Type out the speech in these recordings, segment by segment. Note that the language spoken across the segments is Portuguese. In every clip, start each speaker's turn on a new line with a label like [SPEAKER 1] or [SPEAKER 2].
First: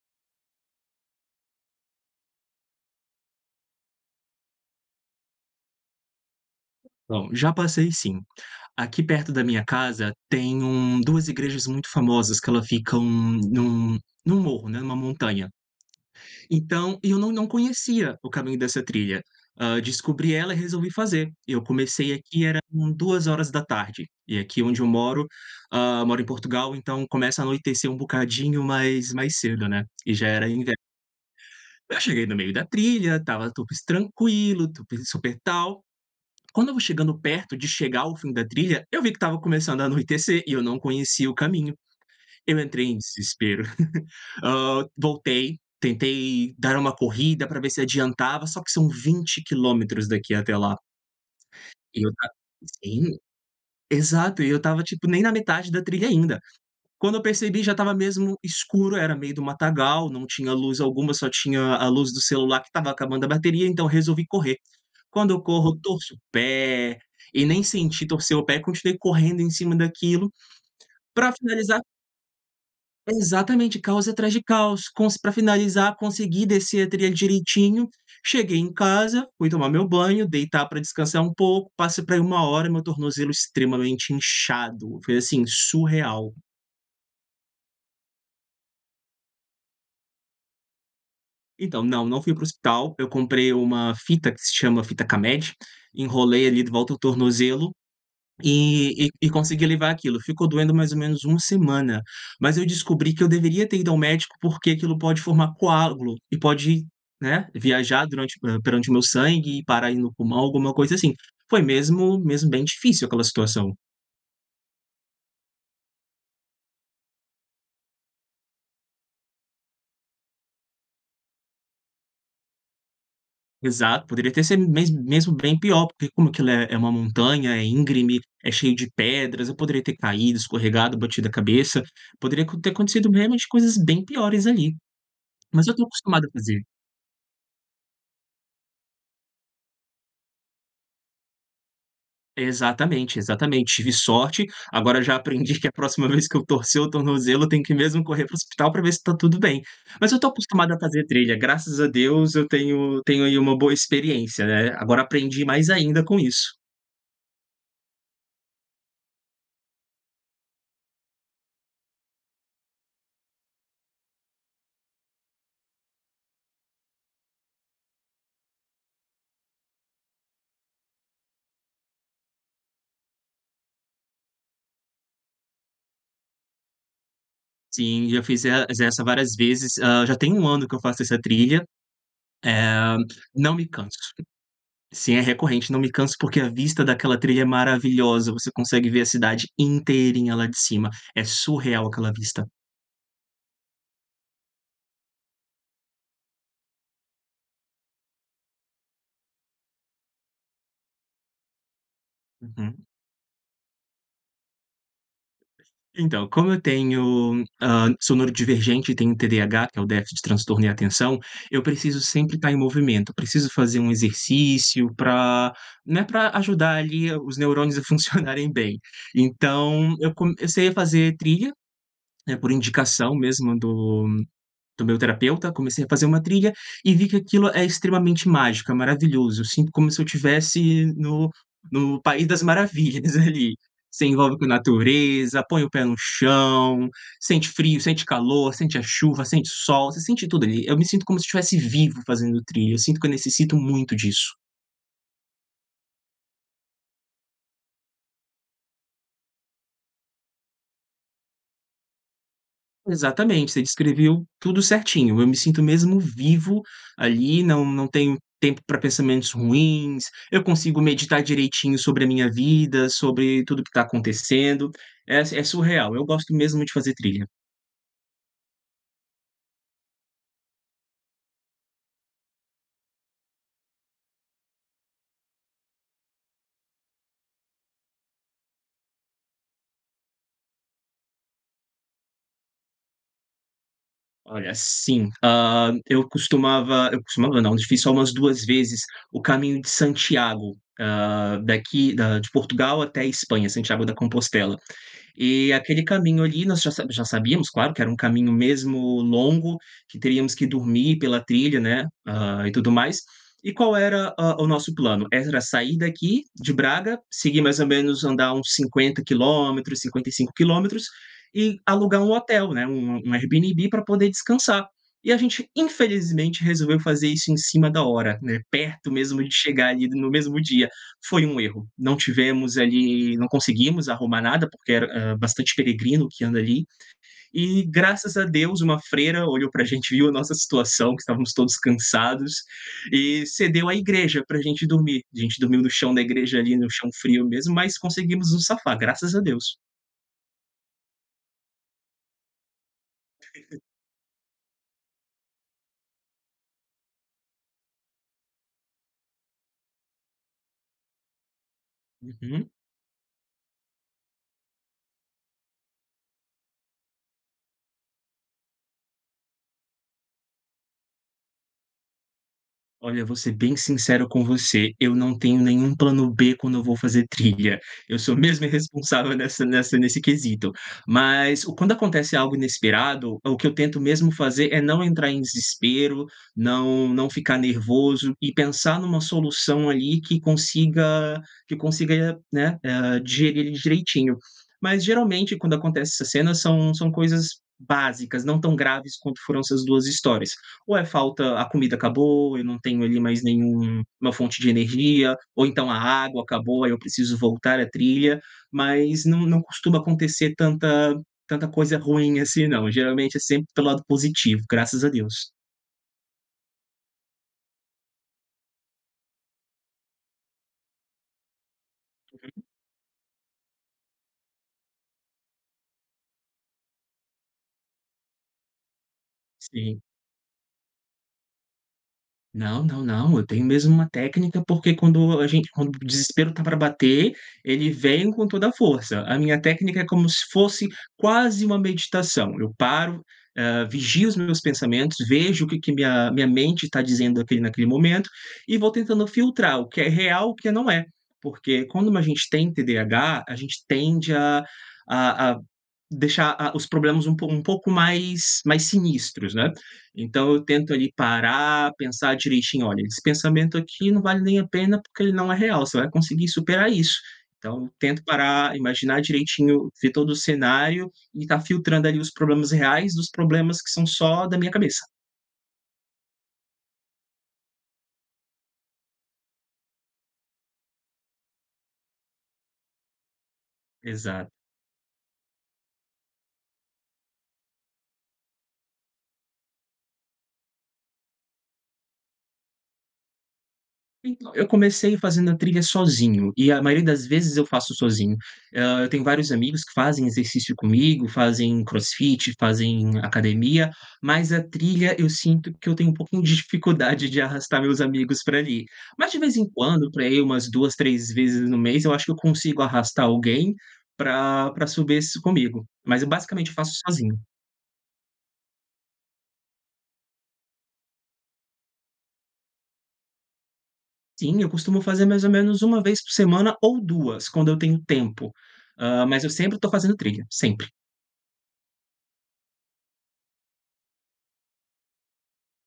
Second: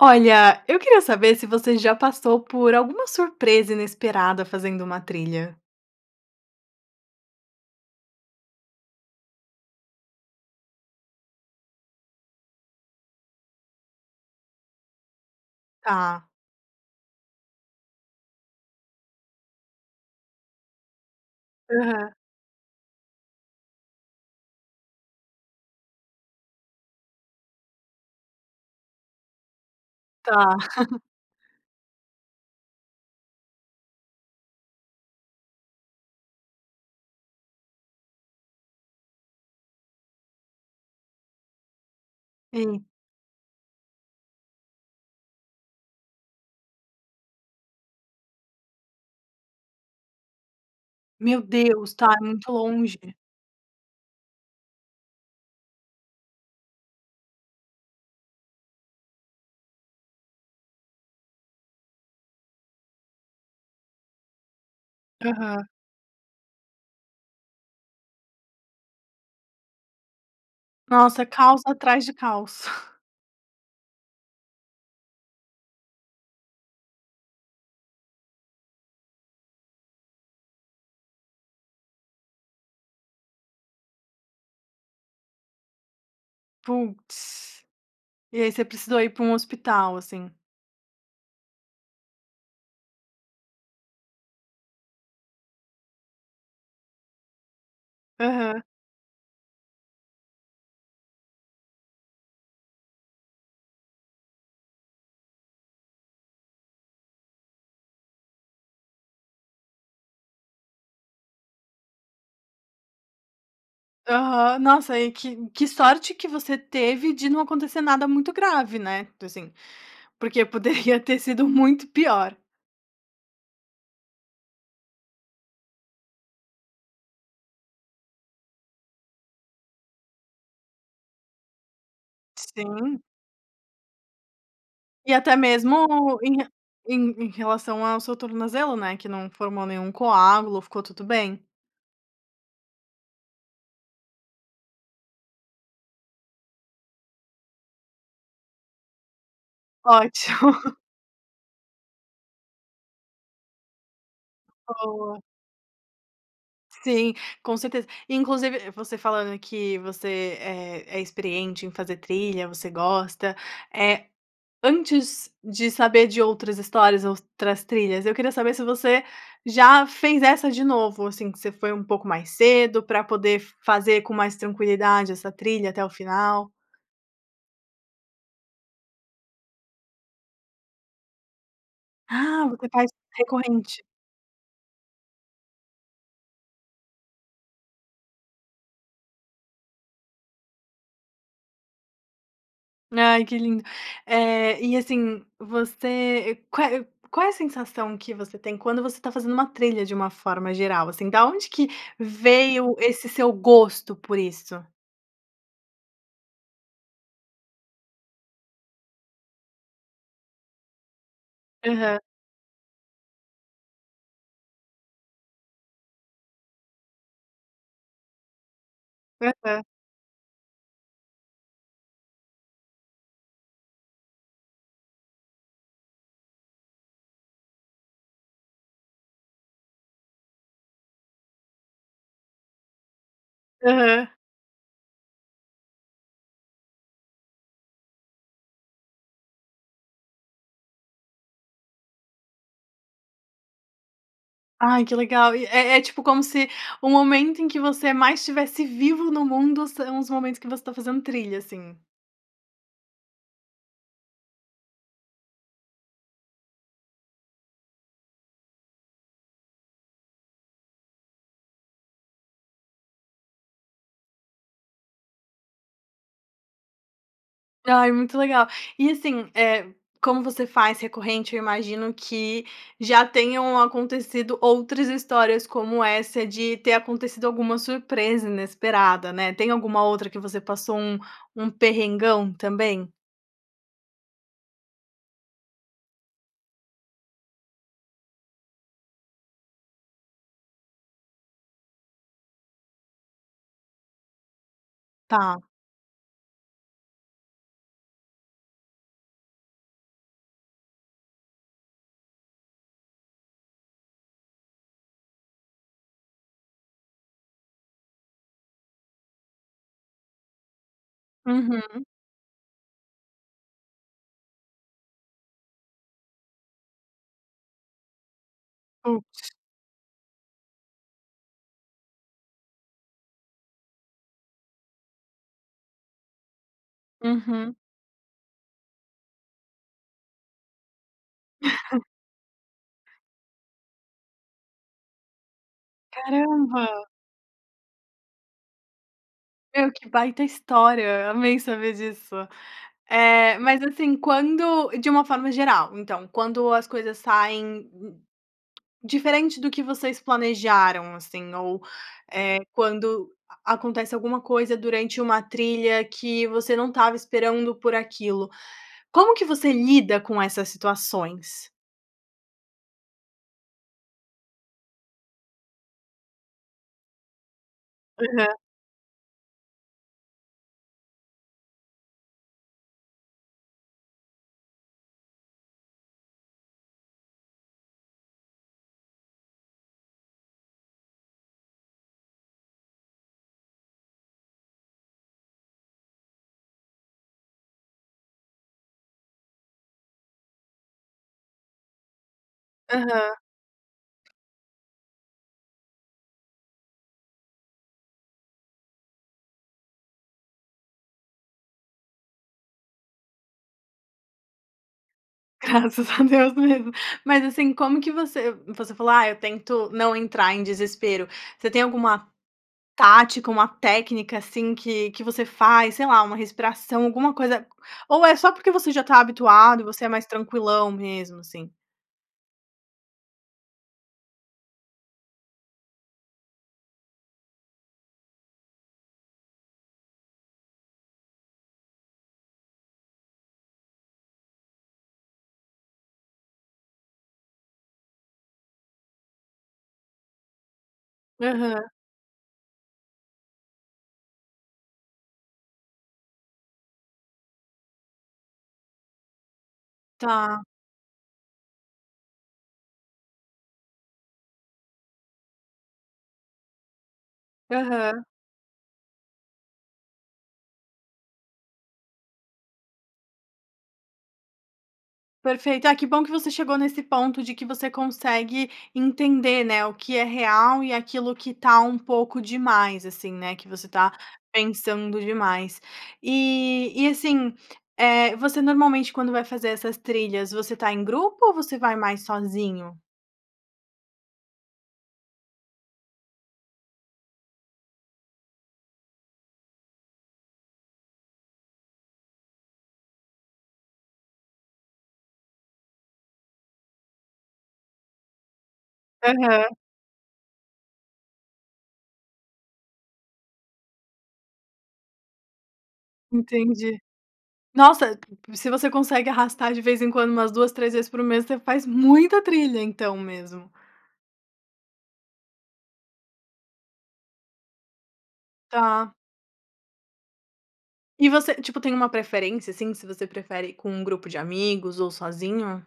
[SPEAKER 1] Olha, eu queria saber se você já passou por alguma surpresa inesperada fazendo uma trilha.
[SPEAKER 2] Então, já passei sim. Aqui perto da minha casa tem 1 2 igrejas muito famosas que ela ficam num num morro, né, numa montanha.
[SPEAKER 1] Tá.
[SPEAKER 2] Então, eu não não conhecia o caminho dessa trilha, hã, descobri ela e resolvi fazer. Eu comecei
[SPEAKER 1] Aham.
[SPEAKER 2] aqui, era com 2h e aqui onde eu moro, hã, moro em Portugal, então começa a anoitecer um bocadinho mais mais cedo, né, e já era
[SPEAKER 1] Tá.
[SPEAKER 2] inverno. Eu cheguei no meio da trilha, estava tudo es tranquilo, tu pe super tal, quando eu vou chegando perto de chegar ao fim da trilha, eu vi que estava começando a anoitecer e eu não conhecia o caminho. Eu
[SPEAKER 1] Sim.
[SPEAKER 2] entrei em desespero, hã, voltei, tentei dar uma corrida para ver se adiantava, só que são 20 quilômetros daqui até lá.
[SPEAKER 1] Meu Deus,
[SPEAKER 2] E
[SPEAKER 1] está
[SPEAKER 2] eu tava
[SPEAKER 1] muito longe.
[SPEAKER 2] sim. Exato, e eu estava tipo nem na metade da trilha ainda. Quando eu percebi já estava mesmo escuro, era meio do matagal, não tinha luz alguma só tinha a luz do celular que estava acabando a bateria então resolvi correr. Quando eu
[SPEAKER 1] Aham.
[SPEAKER 2] corro torço o pé e nem senti torcer o pé, continuei correndo em cima daquilo
[SPEAKER 1] Nossa,
[SPEAKER 2] para
[SPEAKER 1] caos
[SPEAKER 2] finalizar
[SPEAKER 1] atrás de caos.
[SPEAKER 2] Exatamente, caos atrás de caos. Com se para finalizar, consegui descer a trilha direitinho, cheguei em casa, fui tomar meu banho, deitar para descansar um pouco, passa por aí 1h hora e meu tornozelo extremamente inchado, foi assim, surreal.
[SPEAKER 1] Putz. E aí você precisou ir para um hospital assim?
[SPEAKER 2] Então não, não fui para o hospital, eu comprei uma fita que se chama fita K-med, enrolei ali de volta ao tornozelo
[SPEAKER 1] Aham.
[SPEAKER 2] e e consegui levar aquilo. Ficou doendo mais ou menos 1 semana, mas eu descobri que eu deveria ter ido ao médico, porque aquilo pode formar coágulo e pode, né, viajar durante perante o meu sangue e parar ai no pulmão, alguma coisa assim. Foi mesmo mesmo bem difícil aquela situação.
[SPEAKER 1] Aham. Nossa e que que sorte que você teve de não acontecer nada muito grave, né, assim, porque poderia ter sido muito pior.
[SPEAKER 2] Exato, poderia até ser mes mesmo bem pior, porque como que lá é é uma montanha, é íngreme, é cheio de pedras, eu poderia ter caído, escorregado, batido a cabeça. Poderia aco ter
[SPEAKER 1] Sim.
[SPEAKER 2] acontecido mesmo de coisas bem piores ali.
[SPEAKER 1] E até
[SPEAKER 2] Mas eu
[SPEAKER 1] mesmo
[SPEAKER 2] estou acostumado a
[SPEAKER 1] em re
[SPEAKER 2] fazer.
[SPEAKER 1] em relação ao seu tornozelo, né, que não formou nenhum coágulo, ficou tudo bem.
[SPEAKER 2] Exatamente, exatamente, tive sorte. Agora eu já aprendi que, na próxima vez que eu torcer o tornozelo, eu tenho que mesmo correr para o hospital pra ver se tá tudo bem. Mas eu estou
[SPEAKER 1] Ótimo!
[SPEAKER 2] acostumado a fazer trilha, graças a Deus, eu tenho eu tenho aí uma boa experiência, né. Agora
[SPEAKER 1] Boa.
[SPEAKER 2] aprendi mais ainda com isso.
[SPEAKER 1] Sim, com certeza. Inclusive você falando, que você é é experiente em fazer trilha, você gosta, eh, antes de saber de outras histórias, outras trilhas, eu queria saber se você já fez essa de novo? Assim, que você foi pouco mais cedo para poder fazer com mais tranquilidade essa trilha até o final?
[SPEAKER 2] Sim, eu fiz es essa várias vezes, hã, já tem 1 ano que eu faço essa trilha,
[SPEAKER 1] Ah, você faz
[SPEAKER 2] eh, não me
[SPEAKER 1] recorrente.
[SPEAKER 2] canso. Sim, é recorrente, não me canso, porque a vista daquela trilha é maravilhosa. Você consegue ver a cidade inteirinha lá de cima. É surreal aquela vista.
[SPEAKER 1] Ai, que lindo, eh, e assim, você, qual é qual é a sensação que você tem quando você está fazendo uma trilha de uma forma geral assim, da onde que veio
[SPEAKER 2] Uhum.
[SPEAKER 1] esse seu gosto por isso?
[SPEAKER 2] Então, como eu tenho hã, sou neurodivergente e tenho TDAH, que é o déficit de transtorno em atenção, eu
[SPEAKER 1] Aham.
[SPEAKER 2] preciso sempre estar em movimento, preciso fazer um exercício para né, para ajudar ali os neurônios a funcionarem bem.
[SPEAKER 1] Aham.
[SPEAKER 2] Então eu comecei a fazer trilha, né, por indicação mesmo do do meu terapeuta, comecei a fazer uma trilha e vi que aquilo é extremamente mágico, é maravilhoso, eu sinto como se eu estivesse no no país das maravilhas ali, se
[SPEAKER 1] Aham.
[SPEAKER 2] envolve com a natureza, põe o pé no chão, sente frio, sente calor, sente a chuva, sente o sol, você sente tudo ali, eu me sinto como se estivesse vivo fazendo trilha, eu sinto que eu necessito muito disso.
[SPEAKER 1] Ai, que legal e é é tipo como se o momento em que você mais estivesse vivo no mundo, são os momentos que você está fazendo trilha assim.
[SPEAKER 2] Exatamente, você descreveu tudo certinho. Eu me sinto mesmo vivo ali, não não tenho tempo para pensamentos ruins, eu consigo meditar direitinho sobre a minha vida, sobre tudo o que está acontecendo, é é surreal, eu gosto mesmo de fazer trilha.
[SPEAKER 1] Ai, muito legal. E assim, eh, como você faz recorrente, eu imagino que já tenham acontecido outras histórias como essa, de ter acontecido alguma surpresa inesperada, né. Tem alguma outra que você passou, um um perrengão também?
[SPEAKER 2] Olha assim, ah, eu costumava eu costumava não, eu fiz só umas 2 vezes o caminho de Santiago, ah, daqui da de Portugal até Espanha, Santiago da Compostela.
[SPEAKER 1] Tá.
[SPEAKER 2] E aquele caminho ali nós já sa já sabíamos, claro, que era um caminho mesmo longo, que teríamos que dormir pela trilha, né, ah, e tudo mais. E qual era, ah, o nosso plano? Era sair daqui de Braga, seguir mais ou menos andar uns 50 quilômetros, 55 quilômetros e
[SPEAKER 1] Uhum.
[SPEAKER 2] alugar um hotel, né, um um Airbnb para poder descansar. E a gente infelizmente resolveu fazer isso em cima da hora, né, perto mesmo de
[SPEAKER 1] Putz.
[SPEAKER 2] chegar ali no mesmo dia, foi um erro. Não tivemos ali, não conseguimos arrumar nada, porque era bastante peregrino que anda ali
[SPEAKER 1] Uhum.
[SPEAKER 2] e, graças a Deus, uma freira olhou para gente, viu a nossa situação, que estávamos todos cansados e cedeu a igreja para gente dormir. A gente dormiu no chão da igreja, ali no
[SPEAKER 1] Caramba.
[SPEAKER 2] chão frio mesmo, mas conseguimos nos safar, graças a Deus.
[SPEAKER 1] Meu, que baita história. Amei saber disso. Eh, mas assim, quando de uma forma geral, então, quando as coisas saem diferente do que vocês planejaram assim ou, eh,
[SPEAKER 2] Uhum.
[SPEAKER 1] quando a acontece alguma coisa durante uma trilha que você não estava esperando por aquilo, como que você lida com essas situações?
[SPEAKER 2] Olha, vou ser bem sincero com você, eu não tenho nenhum plano b quando eu vou fazer trilha, eu sou
[SPEAKER 1] Aham.
[SPEAKER 2] mesmo irresponsável nessa nessa nesse quesito. Mas o quando acontece algo inesperado, o que eu tento mesmo fazer é não entrar em desespero, não não ficar nervoso e pensar numa solução ali que consiga que consiga, né, eh, digerir direitinho. Mas geralmente quando acontece essas cenas são são coisas básicas, não tão graves quanto foram essas 2 histórias, ou é falta a comida acabou, eu não tenho ali
[SPEAKER 1] Aham.
[SPEAKER 2] mais nenhum uma fonte de energia ou então a água acabou, aí eu preciso voltar a trilha, mas não não costuma acontecer tanta tanta coisa ruim assim não. Geralmente é sempre pelo lado positivo, graças a Deus.
[SPEAKER 1] Graças a Deus mesmo. Mas assim, como que você você falou: "Ah, eu tento não entrar em desespero.", você tem alguma
[SPEAKER 2] Uhum.
[SPEAKER 1] tática, uma técnica assim, que que você faz, sei lá, uma respiração, alguma coisa ou é só porque você já está habituado e
[SPEAKER 2] Sim.
[SPEAKER 1] você é mais tranquilão, mesmo assim?
[SPEAKER 2] Não, não, não, eu tenho mesmo uma técnica, porque quando a gente quando o desespero tá pra bater, ele vem com toda a força. A minha técnica é como se fosse quase uma meditação, eu paro hã, vigio os meus pensamentos, vejo o que que minha minha mente está dizendo aqui naquele momento e vou tentando filtrar o que é real e o que não é.
[SPEAKER 1] Aham.
[SPEAKER 2] Porque quando a gente tem TDAH, a gente tende a a a deixar, ah, os problemas um pouco um pouco mais, mais sinistros, né. Então, eu
[SPEAKER 1] Tá.
[SPEAKER 2] tento ali parar, pensar direitinho: "Olha, esse pensamento aqui não vale nem a pena, porque ele não é real.", você vai conseguir superar isso. Então tento
[SPEAKER 1] Aham.
[SPEAKER 2] parar, imaginar direitinho, ver todo o cenário, e estar filtrando ali os problemas reais dos problemas que são só da minha cabeça.
[SPEAKER 1] Perfeito, ah, que bom que você chegou nesse ponto de que você consegue entender, né, o que é real e aquilo que está um pouco demais assim, né, que você tá
[SPEAKER 2] Exato.
[SPEAKER 1] pensando demais. E e assim, eh, você normalmente quando vai fazer essas trilhas, você está em grupo ou você vai mais sozinho?
[SPEAKER 2] Então, eu comecei fazendo a trilha sozinho e a maioria das vezes eu faço sozinho. Hã, eu tenho vários amigos que fazem exercício comigo, fazem crossfit, fazem academia, mas a trilha eu sinto que eu tenho um pouquinho de dificuldade de arrastar meus amigos pra ali. Mas de vez em
[SPEAKER 1] Aham.
[SPEAKER 2] quando, pra ir umas 2, 3 vezes no mês, eu acho que eu consigo arrastar alguém para para subir isso comigo, mas eu basicamente faço
[SPEAKER 1] Entendi.
[SPEAKER 2] sozinho.
[SPEAKER 1] Nossa, se você consegue arrastar de vez em quando umas 2, 3 vezes por mês, você faz muita trilha então mesmo.
[SPEAKER 2] Sim, eu costumo fazer mais ou menos 1 vez por semana ou 2, quando eu tenho tempo,
[SPEAKER 1] Tá.
[SPEAKER 2] hã, mas eu sempre tô fazendo trilha, sempre.
[SPEAKER 1] E você tipo tem uma preferência assim se você prefere com um grupo de amigos ou sozinho?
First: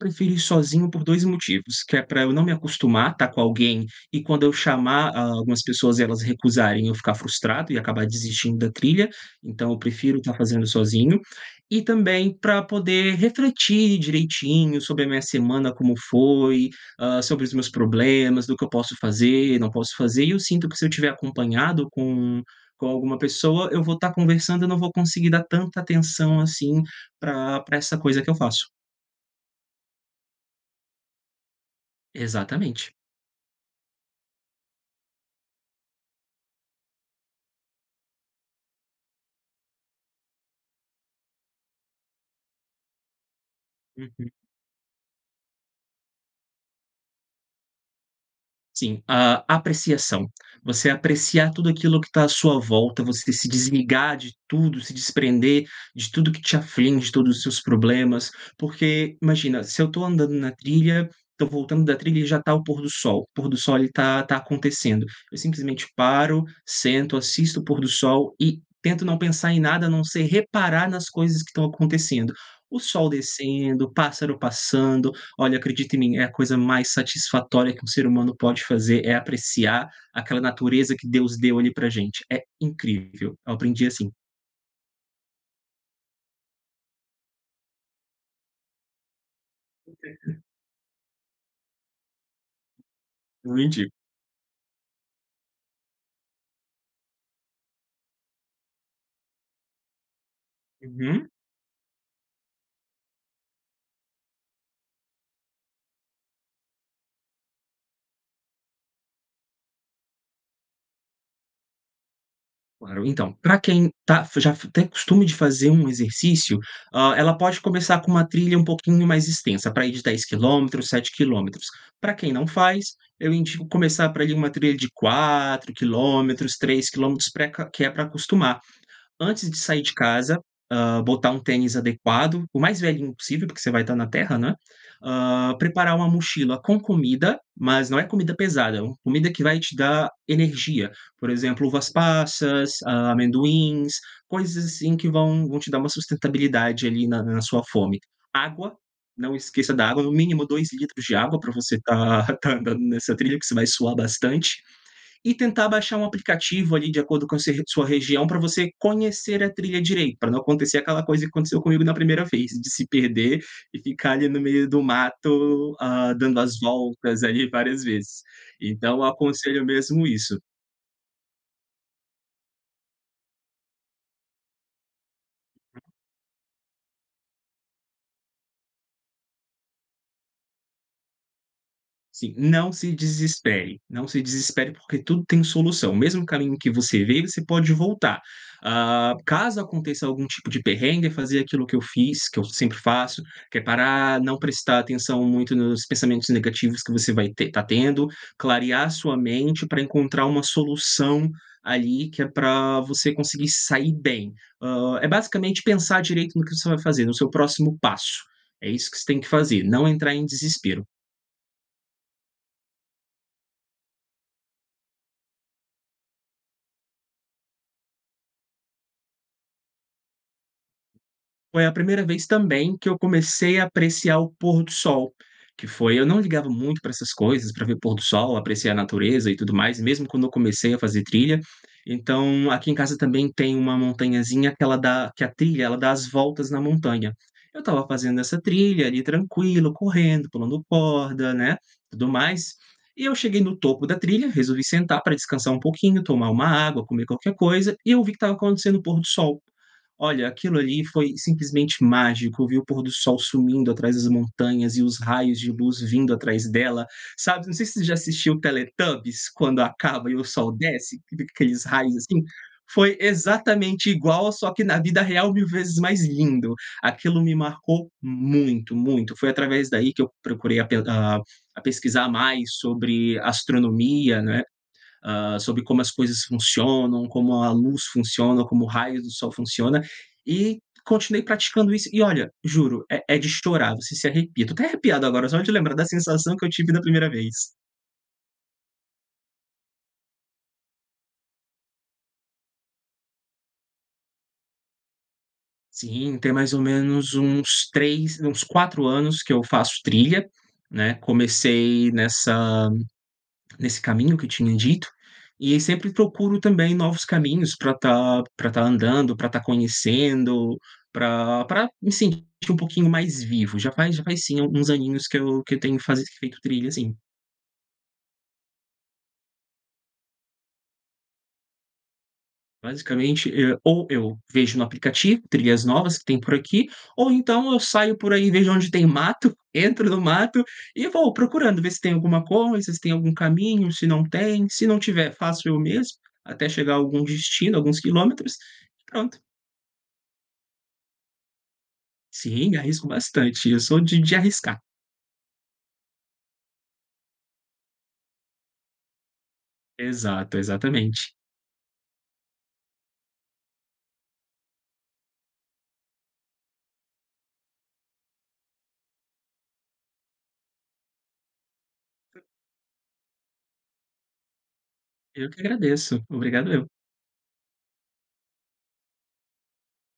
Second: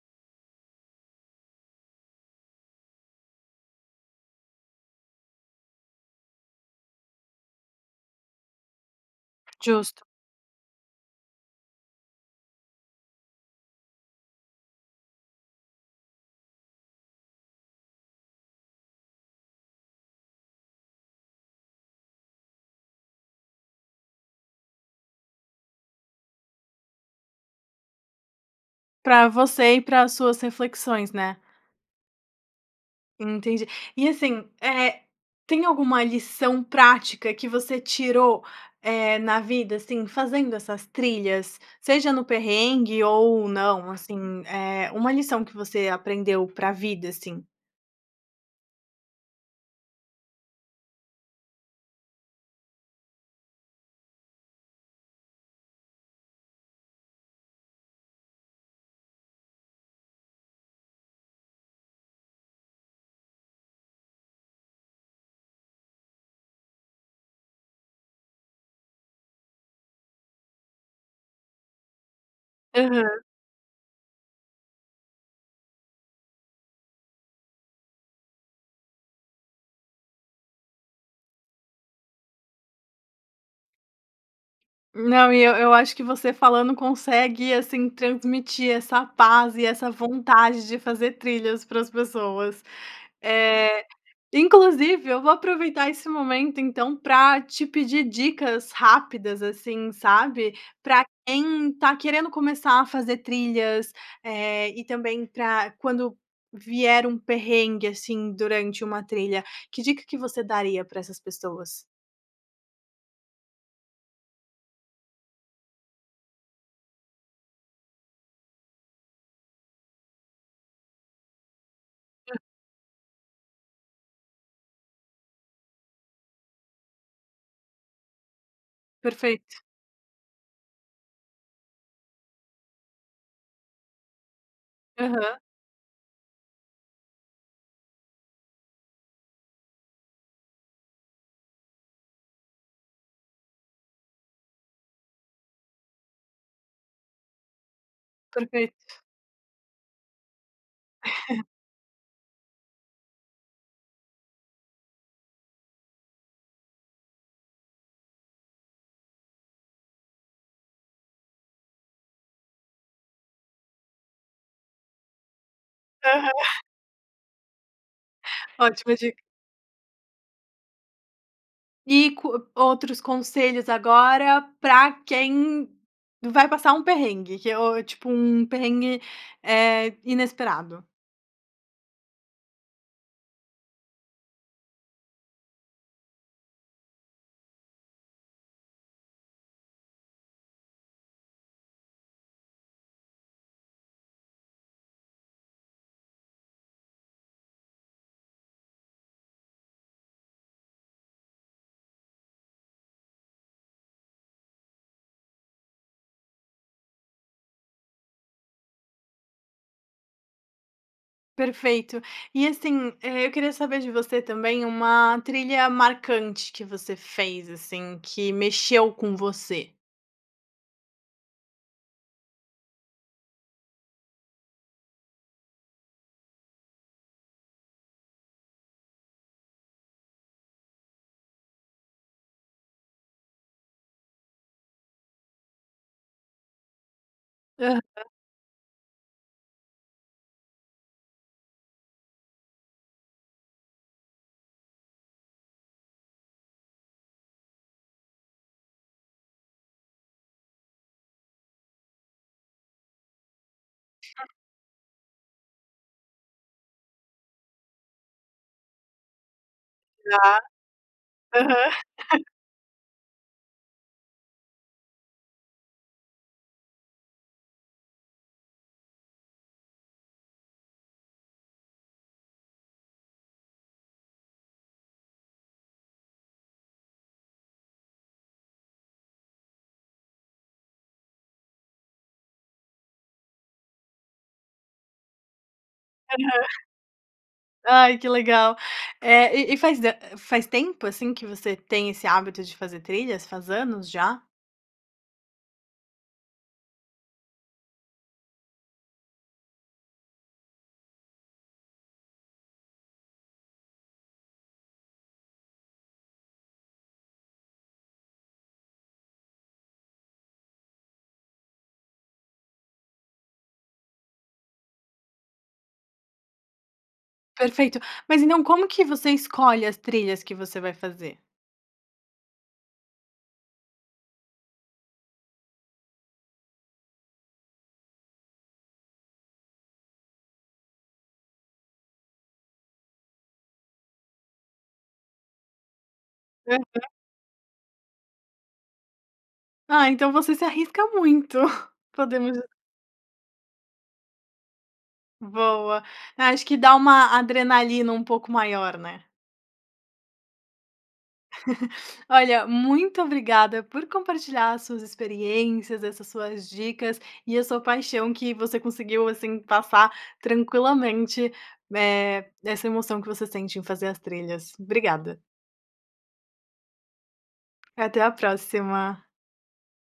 [SPEAKER 2] Prefiro ir sozinho por 2 motivos, que é pra eu não me acostumar tá com alguém e quando eu chamar, hã, algumas pessoas elas recusarem eu ficar frustrado e acabar desistindo da trilha, então eu
[SPEAKER 1] Justo.
[SPEAKER 2] prefiro tá fazendo sozinho. E também para poder refletir direitinho sobre a minha semana, como foi, hã, sobre os meus problemas, do que eu posso fazer, não posso fazer e eu sinto que se eu estiver acompanhado com com alguma pessoa eu vou tá conversando e eu não vou conseguir dar tanta atenção assim para para essa coisa que eu faço.
[SPEAKER 1] Pra você e para as suas reflexões, né.
[SPEAKER 2] Exatamente.
[SPEAKER 1] Entendi e assim, eh, tem alguma lição prática que você tirou, eh, na vida assim, fazendo essas trilhas? Seja no perrengue ou não,
[SPEAKER 2] Uhum.
[SPEAKER 1] assim, eh, uma lição que você aprendeu para vida assim?
[SPEAKER 2] Sim, hã, apreciação, você apreciar tudo aquilo que está à sua volta, você se desligar de tudo, se desprender de tudo o que te aflige, de todos os seus problemas. Porque, imagina, se eu estou andando na trilha, estou voltando da trilha e já está o pôr do sol, o pôr do sol ali está está acontecendo, eu simplesmente paro, sento, assisto o pôr do sol e tento não pensar em nada, a não ser reparar nas coisas que estão acontecendo: o sol
[SPEAKER 1] Aham.
[SPEAKER 2] descendo, o pássaro passando. Olha, acredite em mim, é a coisa mais satisfatória que um ser humano pode fazer, é apreciar aquela natureza que Deus deu ali para a gente. É incrível, eu aprendi assim.
[SPEAKER 1] Não, e eu eu acho que você falando consegue assim transmitir essa paz e essa
[SPEAKER 2] [unintelligible]
[SPEAKER 1] vontade de fazer trilhas para as pessoas,
[SPEAKER 2] Eu
[SPEAKER 1] eh,
[SPEAKER 2] indico.
[SPEAKER 1] inclusive, eu vou aproveitar esse momento então para te pedir dicas rápidas assim, sabe, para
[SPEAKER 2] Uhum.
[SPEAKER 1] quem está querendo começar a fazer trilhas, eh, e também para quando vier um perrengue assim durante uma trilha, que dica que você daria para essas pessoas?
[SPEAKER 2] Claro, então, pra quem tá f já tem costume de fazer um exercício, hã, ela pode começar com uma trilha um pouquinho mais extensa, praia de 10 quilômetros, 7 quilômetros. Pra quem não faz, eu indico começar pra ali uma trilha de 4 quilômetros, 3 quilômetros, pra que que é pra acostumar. Antes de
[SPEAKER 1] Perfeito.
[SPEAKER 2] sair de casa, hã, botar um tênis adequado. O mais velhinho possível, porque você vai tá na terra, não é.
[SPEAKER 1] Aham.
[SPEAKER 2] Hã. Preparar uma mochila com comida, mas não é comida pesada, é uma comida que vai te dar energia, por exemplo, uvas passas, a amendoins, coisas assim que vão vão te dar uma sustentabilidade ali na na sua fome. Água,
[SPEAKER 1] Perfeito.
[SPEAKER 2] não esqueça da água, no mínimo 2 litros de água pra você tá tá andando nessa trilha, que você vai suar bastante, e tentar baixar um aplicativo ali de acordo com se sua região, pra você conhecer a trilha direito. Pra não acontecer aquela coisa que aconteceu comigo na 1ª vez, de se perder e ficar ali no meio do mato, hã,
[SPEAKER 1] Aham.
[SPEAKER 2] dando as voltas ali várias vezes.
[SPEAKER 1] Ótima
[SPEAKER 2] Então
[SPEAKER 1] dica.
[SPEAKER 2] aconselho mesmo isso.
[SPEAKER 1] E co outros conselhos agora pra quem vai passar um perrengue, que eu tipo um perrengue, eh, inesperado.
[SPEAKER 2] Sim, não se desespere, não se desespere, porque tudo tem solução. O mesmo caminho que você veio, você pode voltar, hã. Caso aconteça algum tipo de perrengue, fazer aquilo que eu fiz, que eu sempre faço, que é parar, não prestar atenção muito nos pensamentos negativos que você vai ter está tendo, clarear sua mente pra encontrar uma solução ali, que é pra você conseguir se sair bem. Hã, é basicamente pensar direito no que você vai fazer, no seu próximo passo. É isso que você tem que fazer, não entrar em desespero.
[SPEAKER 1] Perfeito e assim, é eu queria saber de você também uma trilha marcante que você fez, assim, que mexeu com você.
[SPEAKER 2] Foi a primeira vez também que eu comecei a apreciar o pôr do sol, que foi eu não ligava muito pra essas coisas, pra ver pôr do sol, apreciar a natureza e tudo mais, mesmo quando eu comecei a fazer trilha. Então, aqui em casa também tem uma montanhazinha que ela dá que a trilha, ela dá as voltas na montanha. Eu estava
[SPEAKER 1] Aham.
[SPEAKER 2] fazendo essa trilha ali, tranquilo, correndo, pulando corda, né, tudo mais. E eu cheguei no topo da trilha, resolvi sentar pra descansar pouquinho, tomar uma água, comer qualquer coisa, e eu vi que estava acontecendo o pôr do sol. Olha, aquilo ali foi simplesmente mágico. Eu vi o pôr do sol sumindo atrás das
[SPEAKER 1] [unintelligible]
[SPEAKER 2] montanhas e os raios de luz vindo atrás dela, sabe. Eu não sei se você já assistiu o Teletubes, quando acaba e
[SPEAKER 1] Tá,
[SPEAKER 2] o sol desce, fica aqueles
[SPEAKER 1] aham.
[SPEAKER 2] raios assim. Foi exatamente igual, só que na vida real, 1000 vezes mais lindo. Aquilo me marcou muito, muito. Foi através daí que eu procurei a a pesquisar mais sobre astronomia, né, hã, sobre como as coisas funcionam, como a luz funciona, como o raio do sol funciona, e continuei praticando isso. E olha, juro, é é de chorar. Você se arrepia. Estou até arrepiado agora, só de lembrar da
[SPEAKER 1] Aham,
[SPEAKER 2] sensação que eu tive na primeira vez.
[SPEAKER 1] ai que legal, eh, e faz faz tempo assim que você tem esse hábito de fazer trilhas, faz anos já?
[SPEAKER 2] Sim, tem mais ou menos uns 3, uns 4 anos que eu faço trilha, né. Comecei nessa nesse caminho que tinha dito, e sempre procuro também novos caminhos pra tá pra tá andando, pra tá conhecendo, pra pra me sentir um pouquinho mais vivo, já faz já faz sim alguns aninhos que eu que eu tenho que fase feito trilha sim.
[SPEAKER 1] Perfeito. Mas e não como que você escolhe as trilhas que você vai fazer?
[SPEAKER 2] Basicamente, eh, ou eu vejo no aplicativo trilhas novas que tem por aqui. Ou então eu saio por aí e vejo onde tem mato, entro no mato e vou procurando. Vê se tem alguma coisa, se tem algum caminho, se não tem, se não tiver, faço eu mesmo, até chegar a
[SPEAKER 1] Aham.
[SPEAKER 2] algum destino, alguns quilômetros, e pronto.
[SPEAKER 1] Ah, então você se arrisca muito, podemos dizer.
[SPEAKER 2] Sim, me arrisco bastante, eu sou de de arriscar.
[SPEAKER 1] Boa, acho que dá uma adrenalina um pouco maior, né.
[SPEAKER 2] Exato, exatamente.
[SPEAKER 1] Olha, muito obrigada por compartilhar suas experiências, essas suas dicas, e a sua paixão que você conseguiu assim, passar tranquilamente, eh, essa emoção que você sente em fazer as trilhas, obrigada.
[SPEAKER 2] Eu que agradeço, obrigado eu.
[SPEAKER 1] Até a próxima.